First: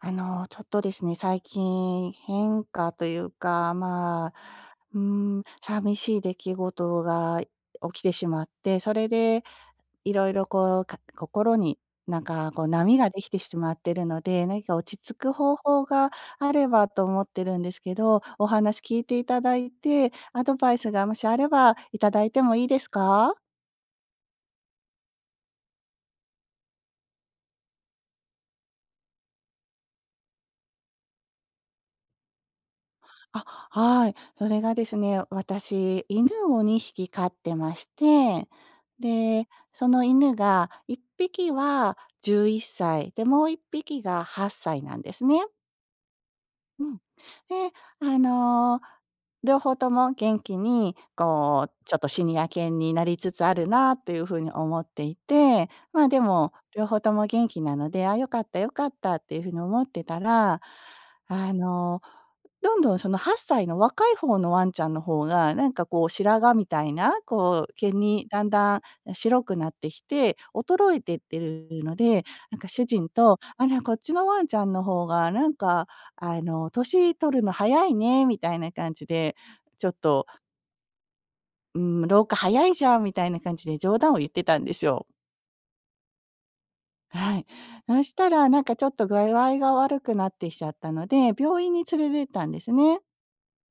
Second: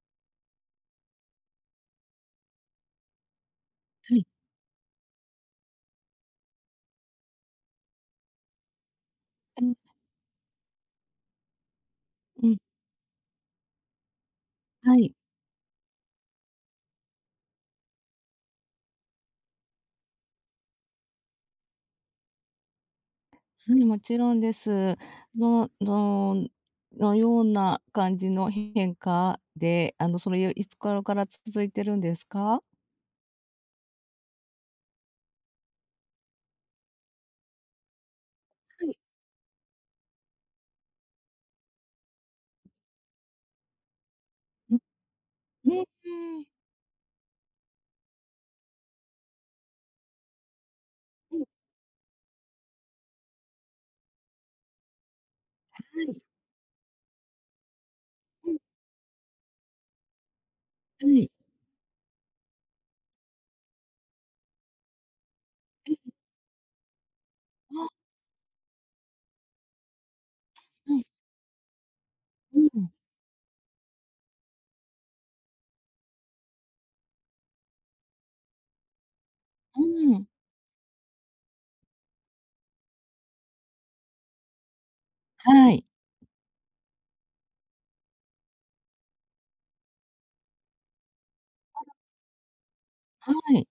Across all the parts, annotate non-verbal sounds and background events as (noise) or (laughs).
ちょっとですね、最近変化というか、はまい。あ、うー寂しい出来事が起きてしまって、それでうん、いろいろこう、心になんうかん、こう波ができてしまってるので、何かは落ち着い。く方法があればと思ってるんですけど、お話聞いていただいて、アドバイスがもしあればいただいてもいいですか？はい、もちろんです。のののような感じの変化で、それいつ頃から続いてるんですか？あ、はい。それがですね、私、犬を2匹飼ってまして、はい。で、その犬が1匹は11歳、で、もう1匹が8うん、歳なんですね。うん、うん。うん。で、あの、両方とも元気に、こはう、ちょっとシニア犬になりつつあるなっていう風に思っていて、ま、でい。も、両方とも元気なので、「あ、良かっうん、た良かった」っていう風に思ってたら、はい。あの、どんどんその8歳の若い方のワンちゃんの方が、なんかこうえ、白髪みたいな、こうあ、毛にだんだん、白くなってきて、衰うえん、てってるので、なんうか主ん、人と「あら、こっちのワンちゃんの方がなんか「年取るの早いね』」みたいな感じで、うちょっと、ん。う「老化早いじゃん」みたいな感じで冗談を言ってたんですよ。はい、はい。そしたらなんかちょっと具合が悪くなってきちゃったので、病院に連れてったんですね。はい。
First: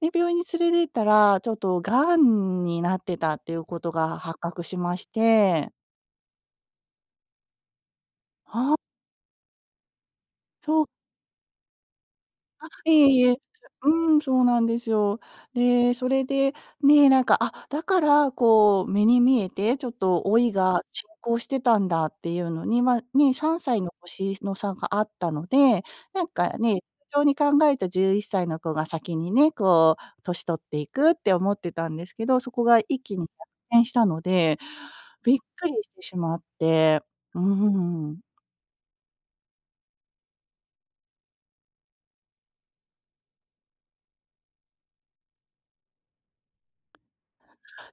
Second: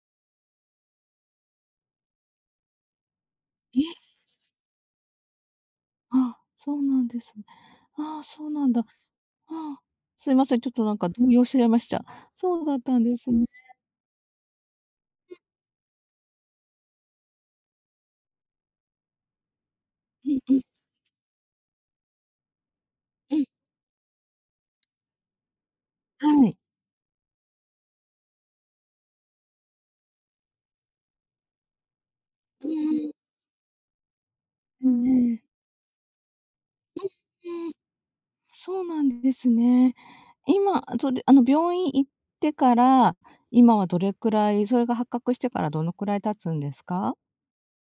で、病院に連れてったら、ちょっと癌になってたっていうこえ、とが発覚しまして。あ、そうなんですね。ああ、そうなんだ。ああ、すいません、ちょっとなんか動揺しちゃいました。そうだっえたんえ、でいすえ。ね。うん、そうなんですよ。で、それで、ね、なんか、あ、だから、こう、目に見えて、ちょっとう老んいうん、が進行してたんだっていうのに、まあ、ね、うん、3歳の年の差があったので、なんはかい。ね、通常に考えた11歳の子が先にね、こう、年取っていくって思ってたんですけど、そこうんうが一ん、気に逆転したので、うん、びえっえ。くりしてしまって。うーうん、うん、ん。そうなんですね。今、それ、病院行ってから、今はどれくらいそれが発覚してからどのくらい経つんですか？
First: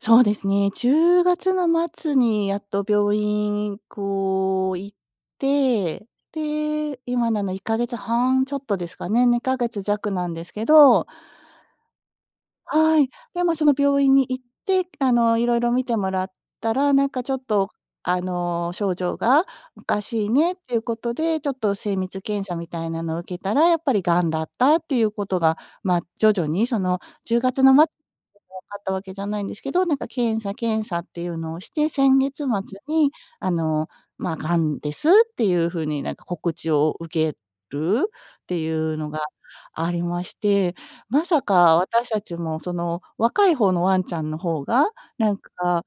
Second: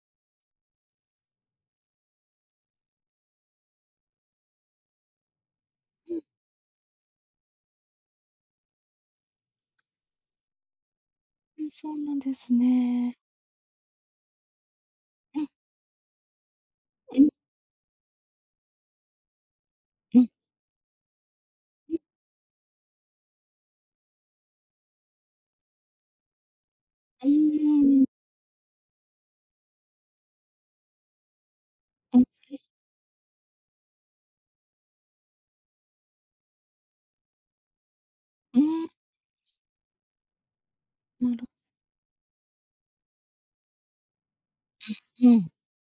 そうですね、10月の末にやっと病院、こう、行って、うん、で、今1ヶ月半ちょっとですかね、2ヶ月弱なんですけど、うん、そうなんですはい。ね。で、ま、その病院に行って、ういんろいろ診てもらったら、なんうかんうん。ちょっと、症状がおかうしいん、ねっていうことで、ちょっと精密検査みたいなのを受けたら、やっぱり癌だったっていうことが、ま、徐々にそのう10月の末分ん。かったわけじゃないんですけど、なんか検査検査っていうのをして、先うん、月末に、あの、ま、癌ですっていう風になんか告知を受けるっていうのがありまして、まなさるか私たちもその若い方のワンちゃんの方が、うなんん、か、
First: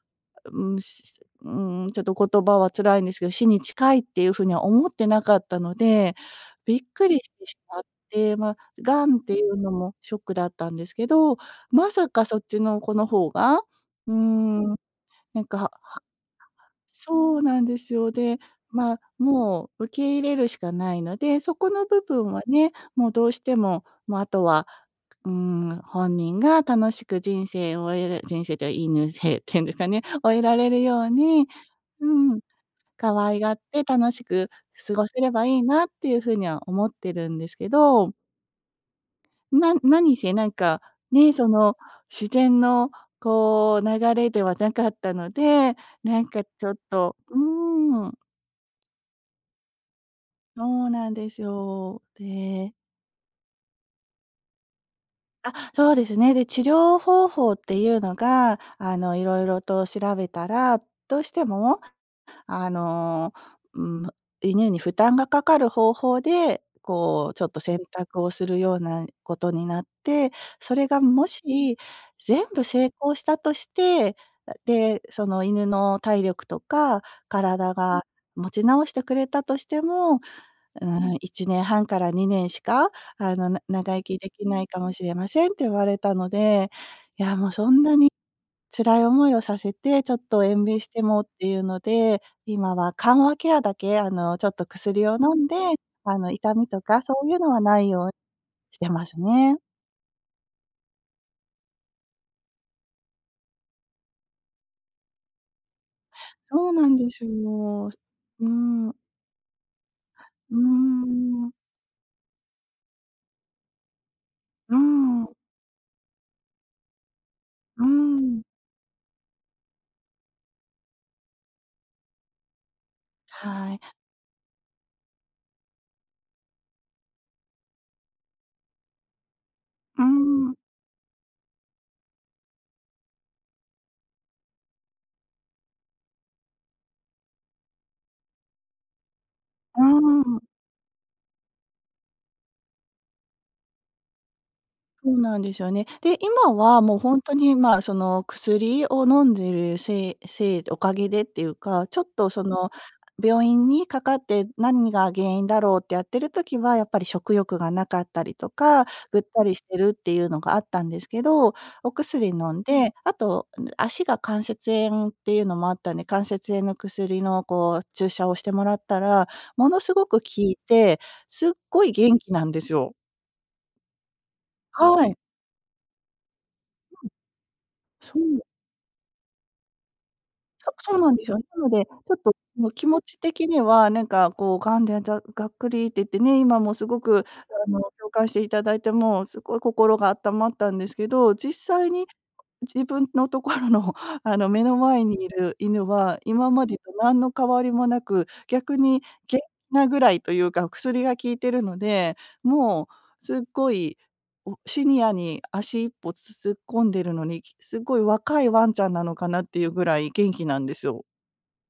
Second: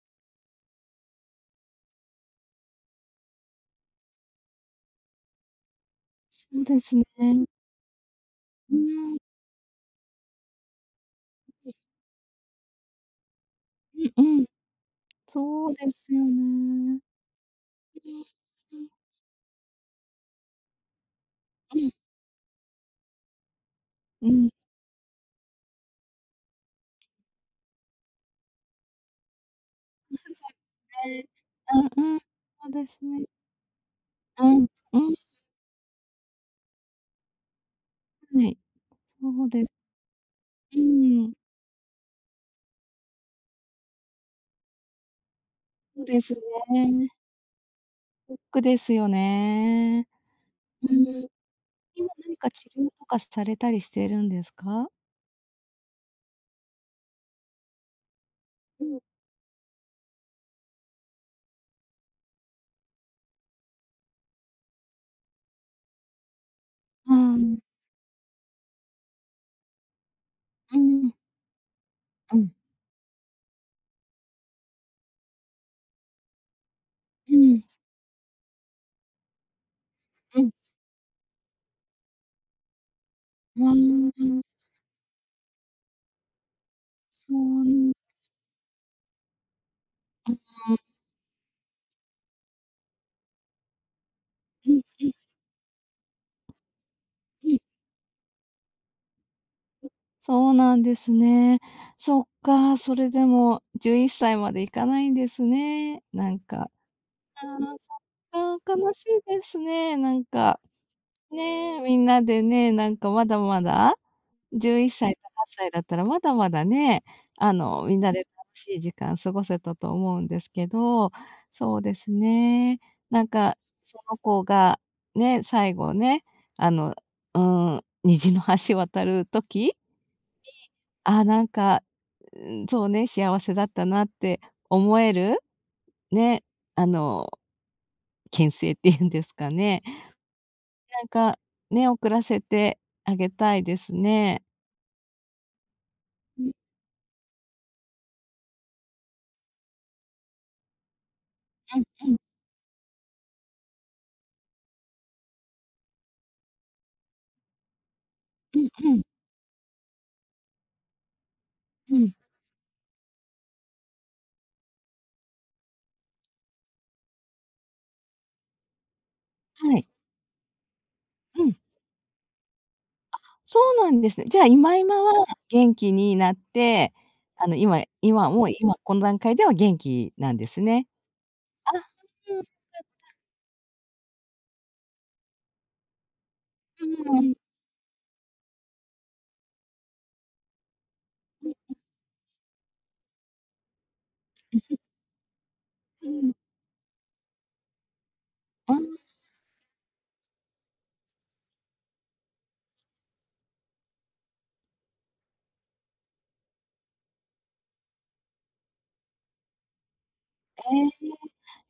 うん、うちょっと言葉は辛いんですけど、死に近いっていう風には思ってなかったので、そうびでっすね。くりしてしまって、ま、う癌ん、っていうのもショックだったんですけど、うんまさかそっちの子の方が、うーうんうん、ん、なんかそうですよね。そうなんですよ。で、うん、うん、ま、もう受け入れるしかないので、そこうのん、部分はね、もうどうしても、もうあうとん。はうーん、本人が楽しく人生を終える、人生という犬っていうんですかね、そう (laughs) で終えすられるようね。に、うんううん、ん、そうです可ね。愛がって楽しうくん、過うごん、せればいいなっていう風には思ってるんですけど、はい、そうです。何せなんうか、ね、ん。その自然のこう流れではなかったので、そうなでんすね。かちょっとうーん、ショックですよね。うそーうなんん。ですよ。今何か治で、療とかされたりしてるんですか？あ、そうですね。で、治療方法っていうのが、うん。色々と調べたら、どうしても、あの、うん、犬に負担がかかる方法で、うこう、ちょっとん、選択をするようなことになって、そうれがん、もしう全ん、部成功したとして、で、その犬の体力とかうん、体が持ち直してくれたとしても、うん。うーん、1年半から2年しか、なああ、長生きできないかもしれませんって言われたので、いそや、もううそなんんなに辛い思いをさせて、ちょっあと延あ、命してもっていうので、今は緩和ケアだけ、ちょっとうんうんうん薬うんを飲んで、痛みとかそうんうんあんそうなんうんういうのうんうはん、ないようしてますね。そうなんですね。そっか、それでも11歳までいかないんですね、なんそか。うなんですああ、よ。うそっか、ん、悲うしいですね、なんーか。ん、ねえ、みんなでね、なんかまだまだ、う11歳とん、8歳だったらまだまだね、うみんなでん。楽しい時間過ごせたと思うんですけど、そうですね、なんかはい。その子がね、最後ね、あの、虹の橋渡る時、うん、ああ、なんか、うーん、そうね、幸せだったなって思える、ね、あの、けんせいっていうんですかね。うん。なんか、ね、遅らせてあげたいですね。そうなんですよね。で、うん今はもう本当に、まあ、その薬を飲んでいるせいせいおかげでっていううんか、ちょっうとんその病院にかかって何が原因だろうってやってる時は、やっぱり食欲がなかったりとうんか、うんぐったりしてるっていうのがあったんですけど、おうん。薬飲んで、あと、足が関節炎っていうのもあったんで、関節炎の薬のこう注射をしてもらったら、もはのい。すごく効いて、うすっん、ごい元気なんですよ。そうなんですね。じゃあ、今はい。は元気になって、今そ今う。もう今この段階では元気なんですね。そうなんですよ。なのあ、で、ちょっとうん、もう気持ち的には、なんかこう、がんでがっくりって言ってね、今もすごうんうくん共感していただいて、もうすごい心が温まったんですけど、実際に自分のところの (laughs)、目の前にいる犬うは、んうん。今までと何の変わりもなく、う逆んに元気なぐらいというか、薬が効いてるので、もうすっごい、おシニアに足一歩突っ込んでるのに、すっごい若いワンちゃんなのかなっていうぐらい元気なんですよ。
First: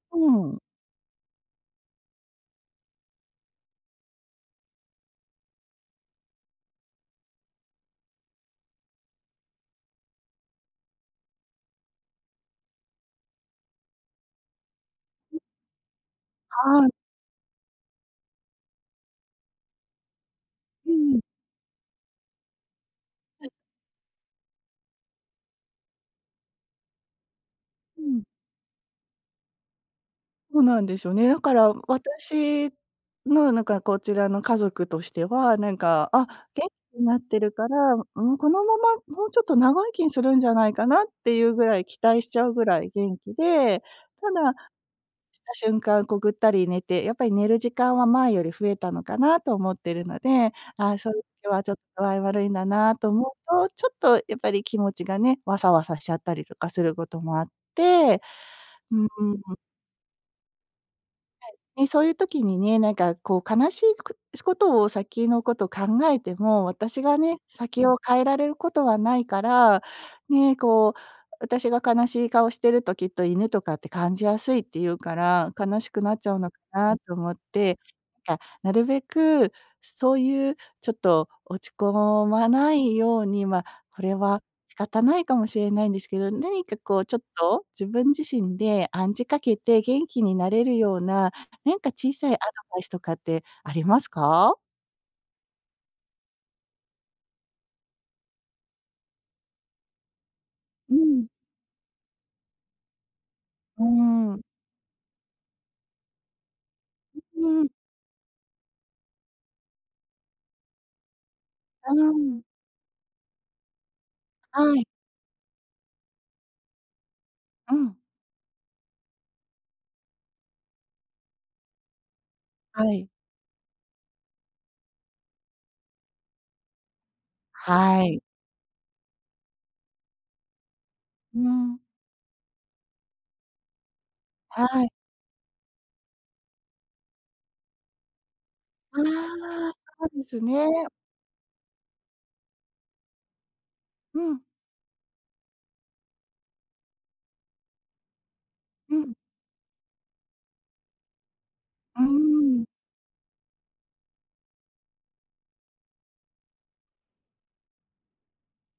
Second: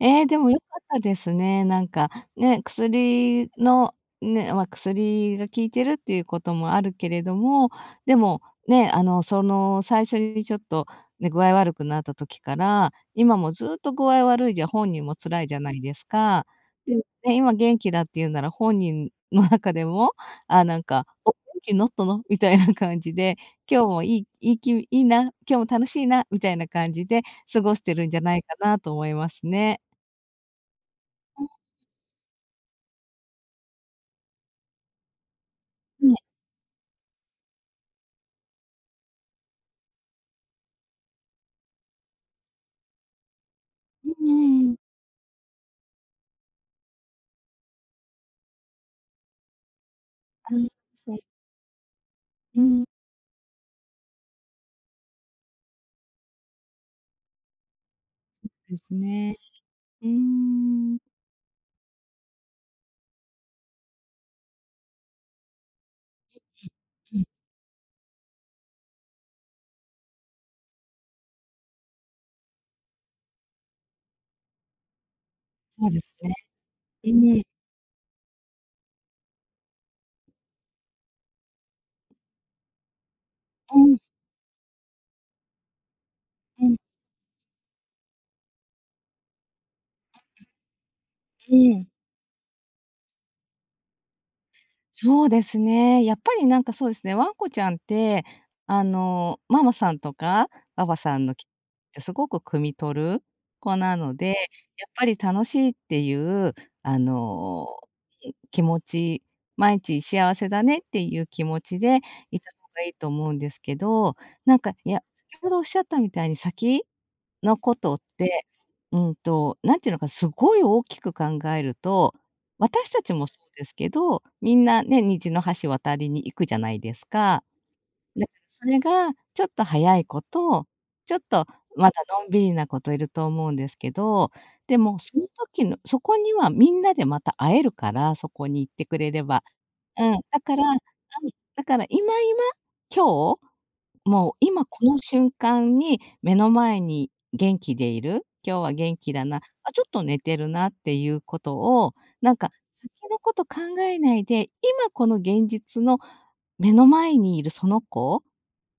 ええ。ええ、でうもん。良かったですね。なんか、ね、薬の、ね、まあ、薬が効いてるっていうこともあるけれども、でも、ね、最初にちょっと、ね、具合悪くなった時から、今もずっと具合悪いじゃ本人も辛いじゃないですか。はい。で、ね、今元気だって言うなら本人の中でも、あ、なんうか、ん、「お、元気になったの？」みたいな感じで、「今日もいいいいきいいな、今日も楽しいな」みたいな感じで過ごしてうるんじゃん。ないかなと思いますね。そうなんですよね。だあ、はから私のなんかこちらの家族としては、なんか、い。あ、元気になってるから、うん、このままもうちょっと長生きにするんじゃないかなっていうぐらい期待しちゃうぐらい元気で、うただんうん。した瞬間こうぐったり寝て、やっぱり寝る時間は前より増えたのかなと思ってるのあ、で、そうであ、すそういね。う時はちょっと具合悪いんうだん。なと思うと、ちょっとやっぱり気持ちがね、わさわさしちゃったりとかすることもあって、ですうーね。ん。うーん。ね、そういう時にね、なんかこう悲しいくことを先のことを考えても、私がうん、ね、先を変えられることはないから、ね、こう、私が悲しい顔してるときっと犬とかって感じやすいっていうから、悲そしうでくなすっちゃね。うのかなえと思っえ、て、なんかなるべくそういうちょっと落ち込まないように、まあ、うん、これは仕方ないかもしれないんですけど、何うかん、こうちょっと自分自身で暗示かけて元気になれるようなえなんえ。か小さいアドバイスとかってありますか？そうですね。やっぱりなんかそうですね、ワンコちゃんって、ママさんとかばうばさんん。のきってすごく汲み取る子うーなので、ん。やっぱり楽しいっていう、あうの、ん。気持ち、毎日幸せだねっていう気持ちうでーいん。た方がいいと思うんですけど、なんはか、い。いや、先ほどおっしゃったみたいに先のうことん。って、なんていうのか、すごい大きく考えると、は私たい。ちもそうですけど、みんなね、虹の橋渡りに行くじゃないですか。はい。だからそれがちょっと早い子と、ちょっうとん。まだのんびりな子といると思うんですけど、はでい。もその時のそこにはみんなでまた会えるから、そこに行ってくあれれば。あ、うそん、うですね。ん、だから今、今日うもうん。今この瞬間に目の前に元気でいる、今日はう元ん。気だな、あ、ちょっと寝てるなっていうことを、うーなんかん。先のこと考えないで、今この現実の目の前にいるその子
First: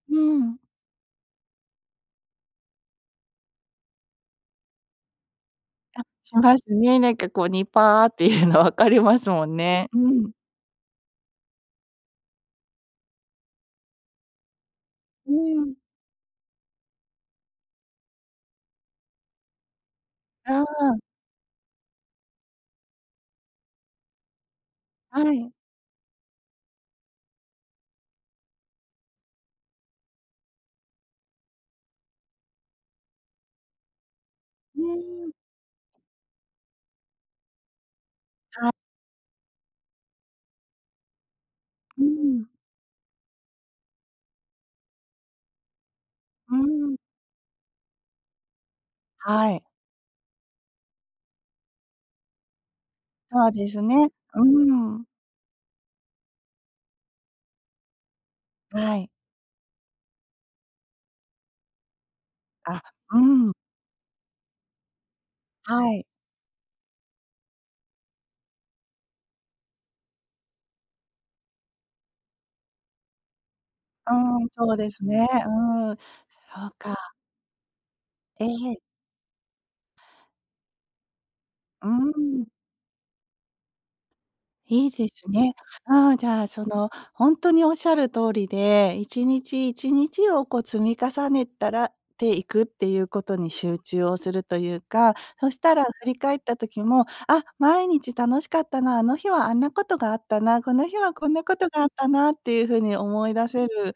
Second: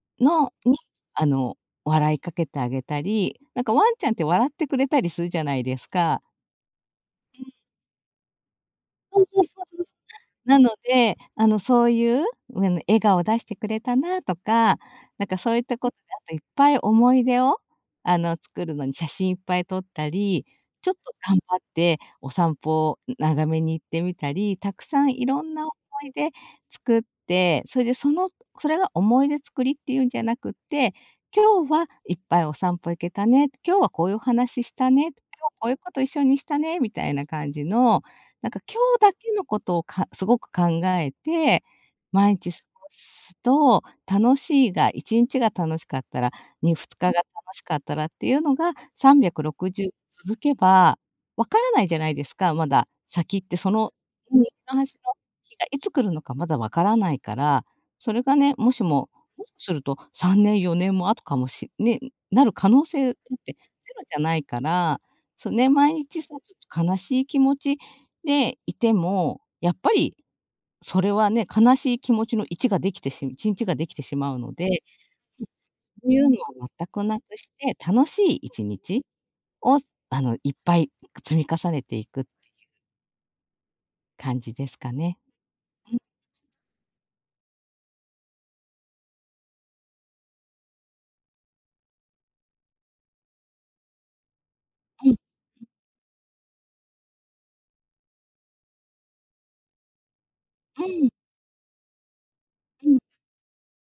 うのん。に、あの、笑いかけてあげたり、なんかワンちゃんって笑ってくれたりするじゃないですあ、か。しますね。なんかこうニパーっていうの分かりまそうすそもうんそうね。うん。なので、そういう、うん、笑顔を出してくれたなとか、なんうかそういっん。たことで、あといっぱい思い出を、作るのに写真いっぱい撮ったり、あちょっと頑張ってお散歩長めに行ってみたり、たくさんあ、いはろい。んな思い出作って、それでそれが思い出作りっていうんじゃなくって、今日はいっぱいお散歩行けたね、今日はこういうお話しうたね、ーん。今日こういうこと一緒にしたねみたいな感じのなんか今日だけのことをかすごく考えて、う毎ん。日過ごすと、楽しいが1日が楽しかったら、うにー2日ん。が楽しかったらっていうのが、はい。360続けば、わからないじゃないですか、まだ先っそうてでそすの、ね。ううのー端のん。日がいつ来るのかまだわからないから、それがね、もしはい。も、もしかすると3年、4年も後かもしね、なる可あ、能性だうっん。てゼロじゃないから、そうね、は毎い。日さ、ちょっと悲しい気持ちで、いても、やっぱりそれはね、悲しい気持ちの1ができてし一日ができてしまううん、のそうで、ですね。うん、そういうのそはう全くか。なくして、楽しいえ1え。日を、いっぱい積み重ねうていーくん。感じですいいかでね。すね。うん、じゃあ、その、本当におっしゃる通りで、1日1日をこう積み重ねたらていくっていうことに集中をするといううか、んそしたら振り返った時も、あ、毎日楽しかったな、あの日はあんなことがあったな、こうの日んはこんなことがあったなっていうふううにん思い出せる、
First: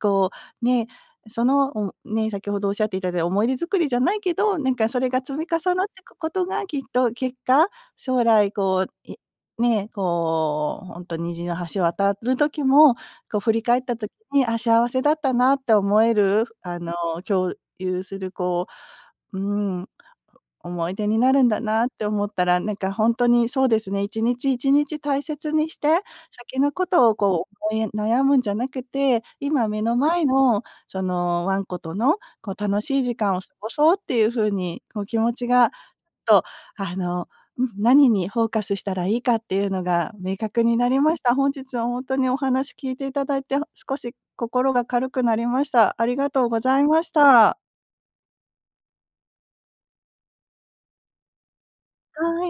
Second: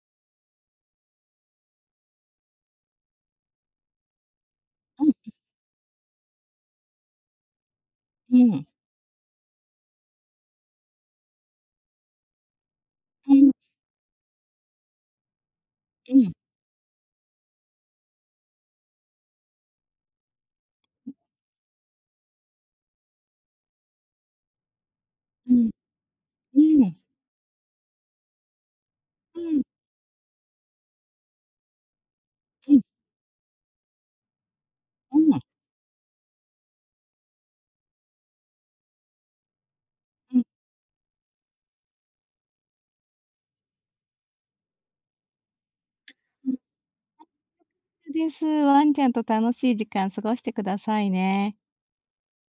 こう、ね、その、先ほどおっしゃっていただいた思い出作りじゃないけど、なんかそうんれうがん積み重なっていくことがきっと結果、将う来んこう、ね、こう、本当虹の橋渡る時も、うこうんう振り返った時に、あ、幸せだったなって思える、ん共有するこう、うん、思い出になるんだなって思ったら、なんか本当にそうですね、一日一日大切うんうんにして、先うのんこうんとをこう思い悩むんじゃなくて、うん今目の前のそのワンコとのこう楽しい時間を過ごそうっていう風に、こう気持うちがと、あの、うん、何にフォーカスしたらいいかっていうのが明確んになりました。本日はほんとにお話聞いていただいて、少し心が軽くなりました。ありがとううん。ございました。です。ワンちゃんと楽しい時間過ごしてくださいね。はい。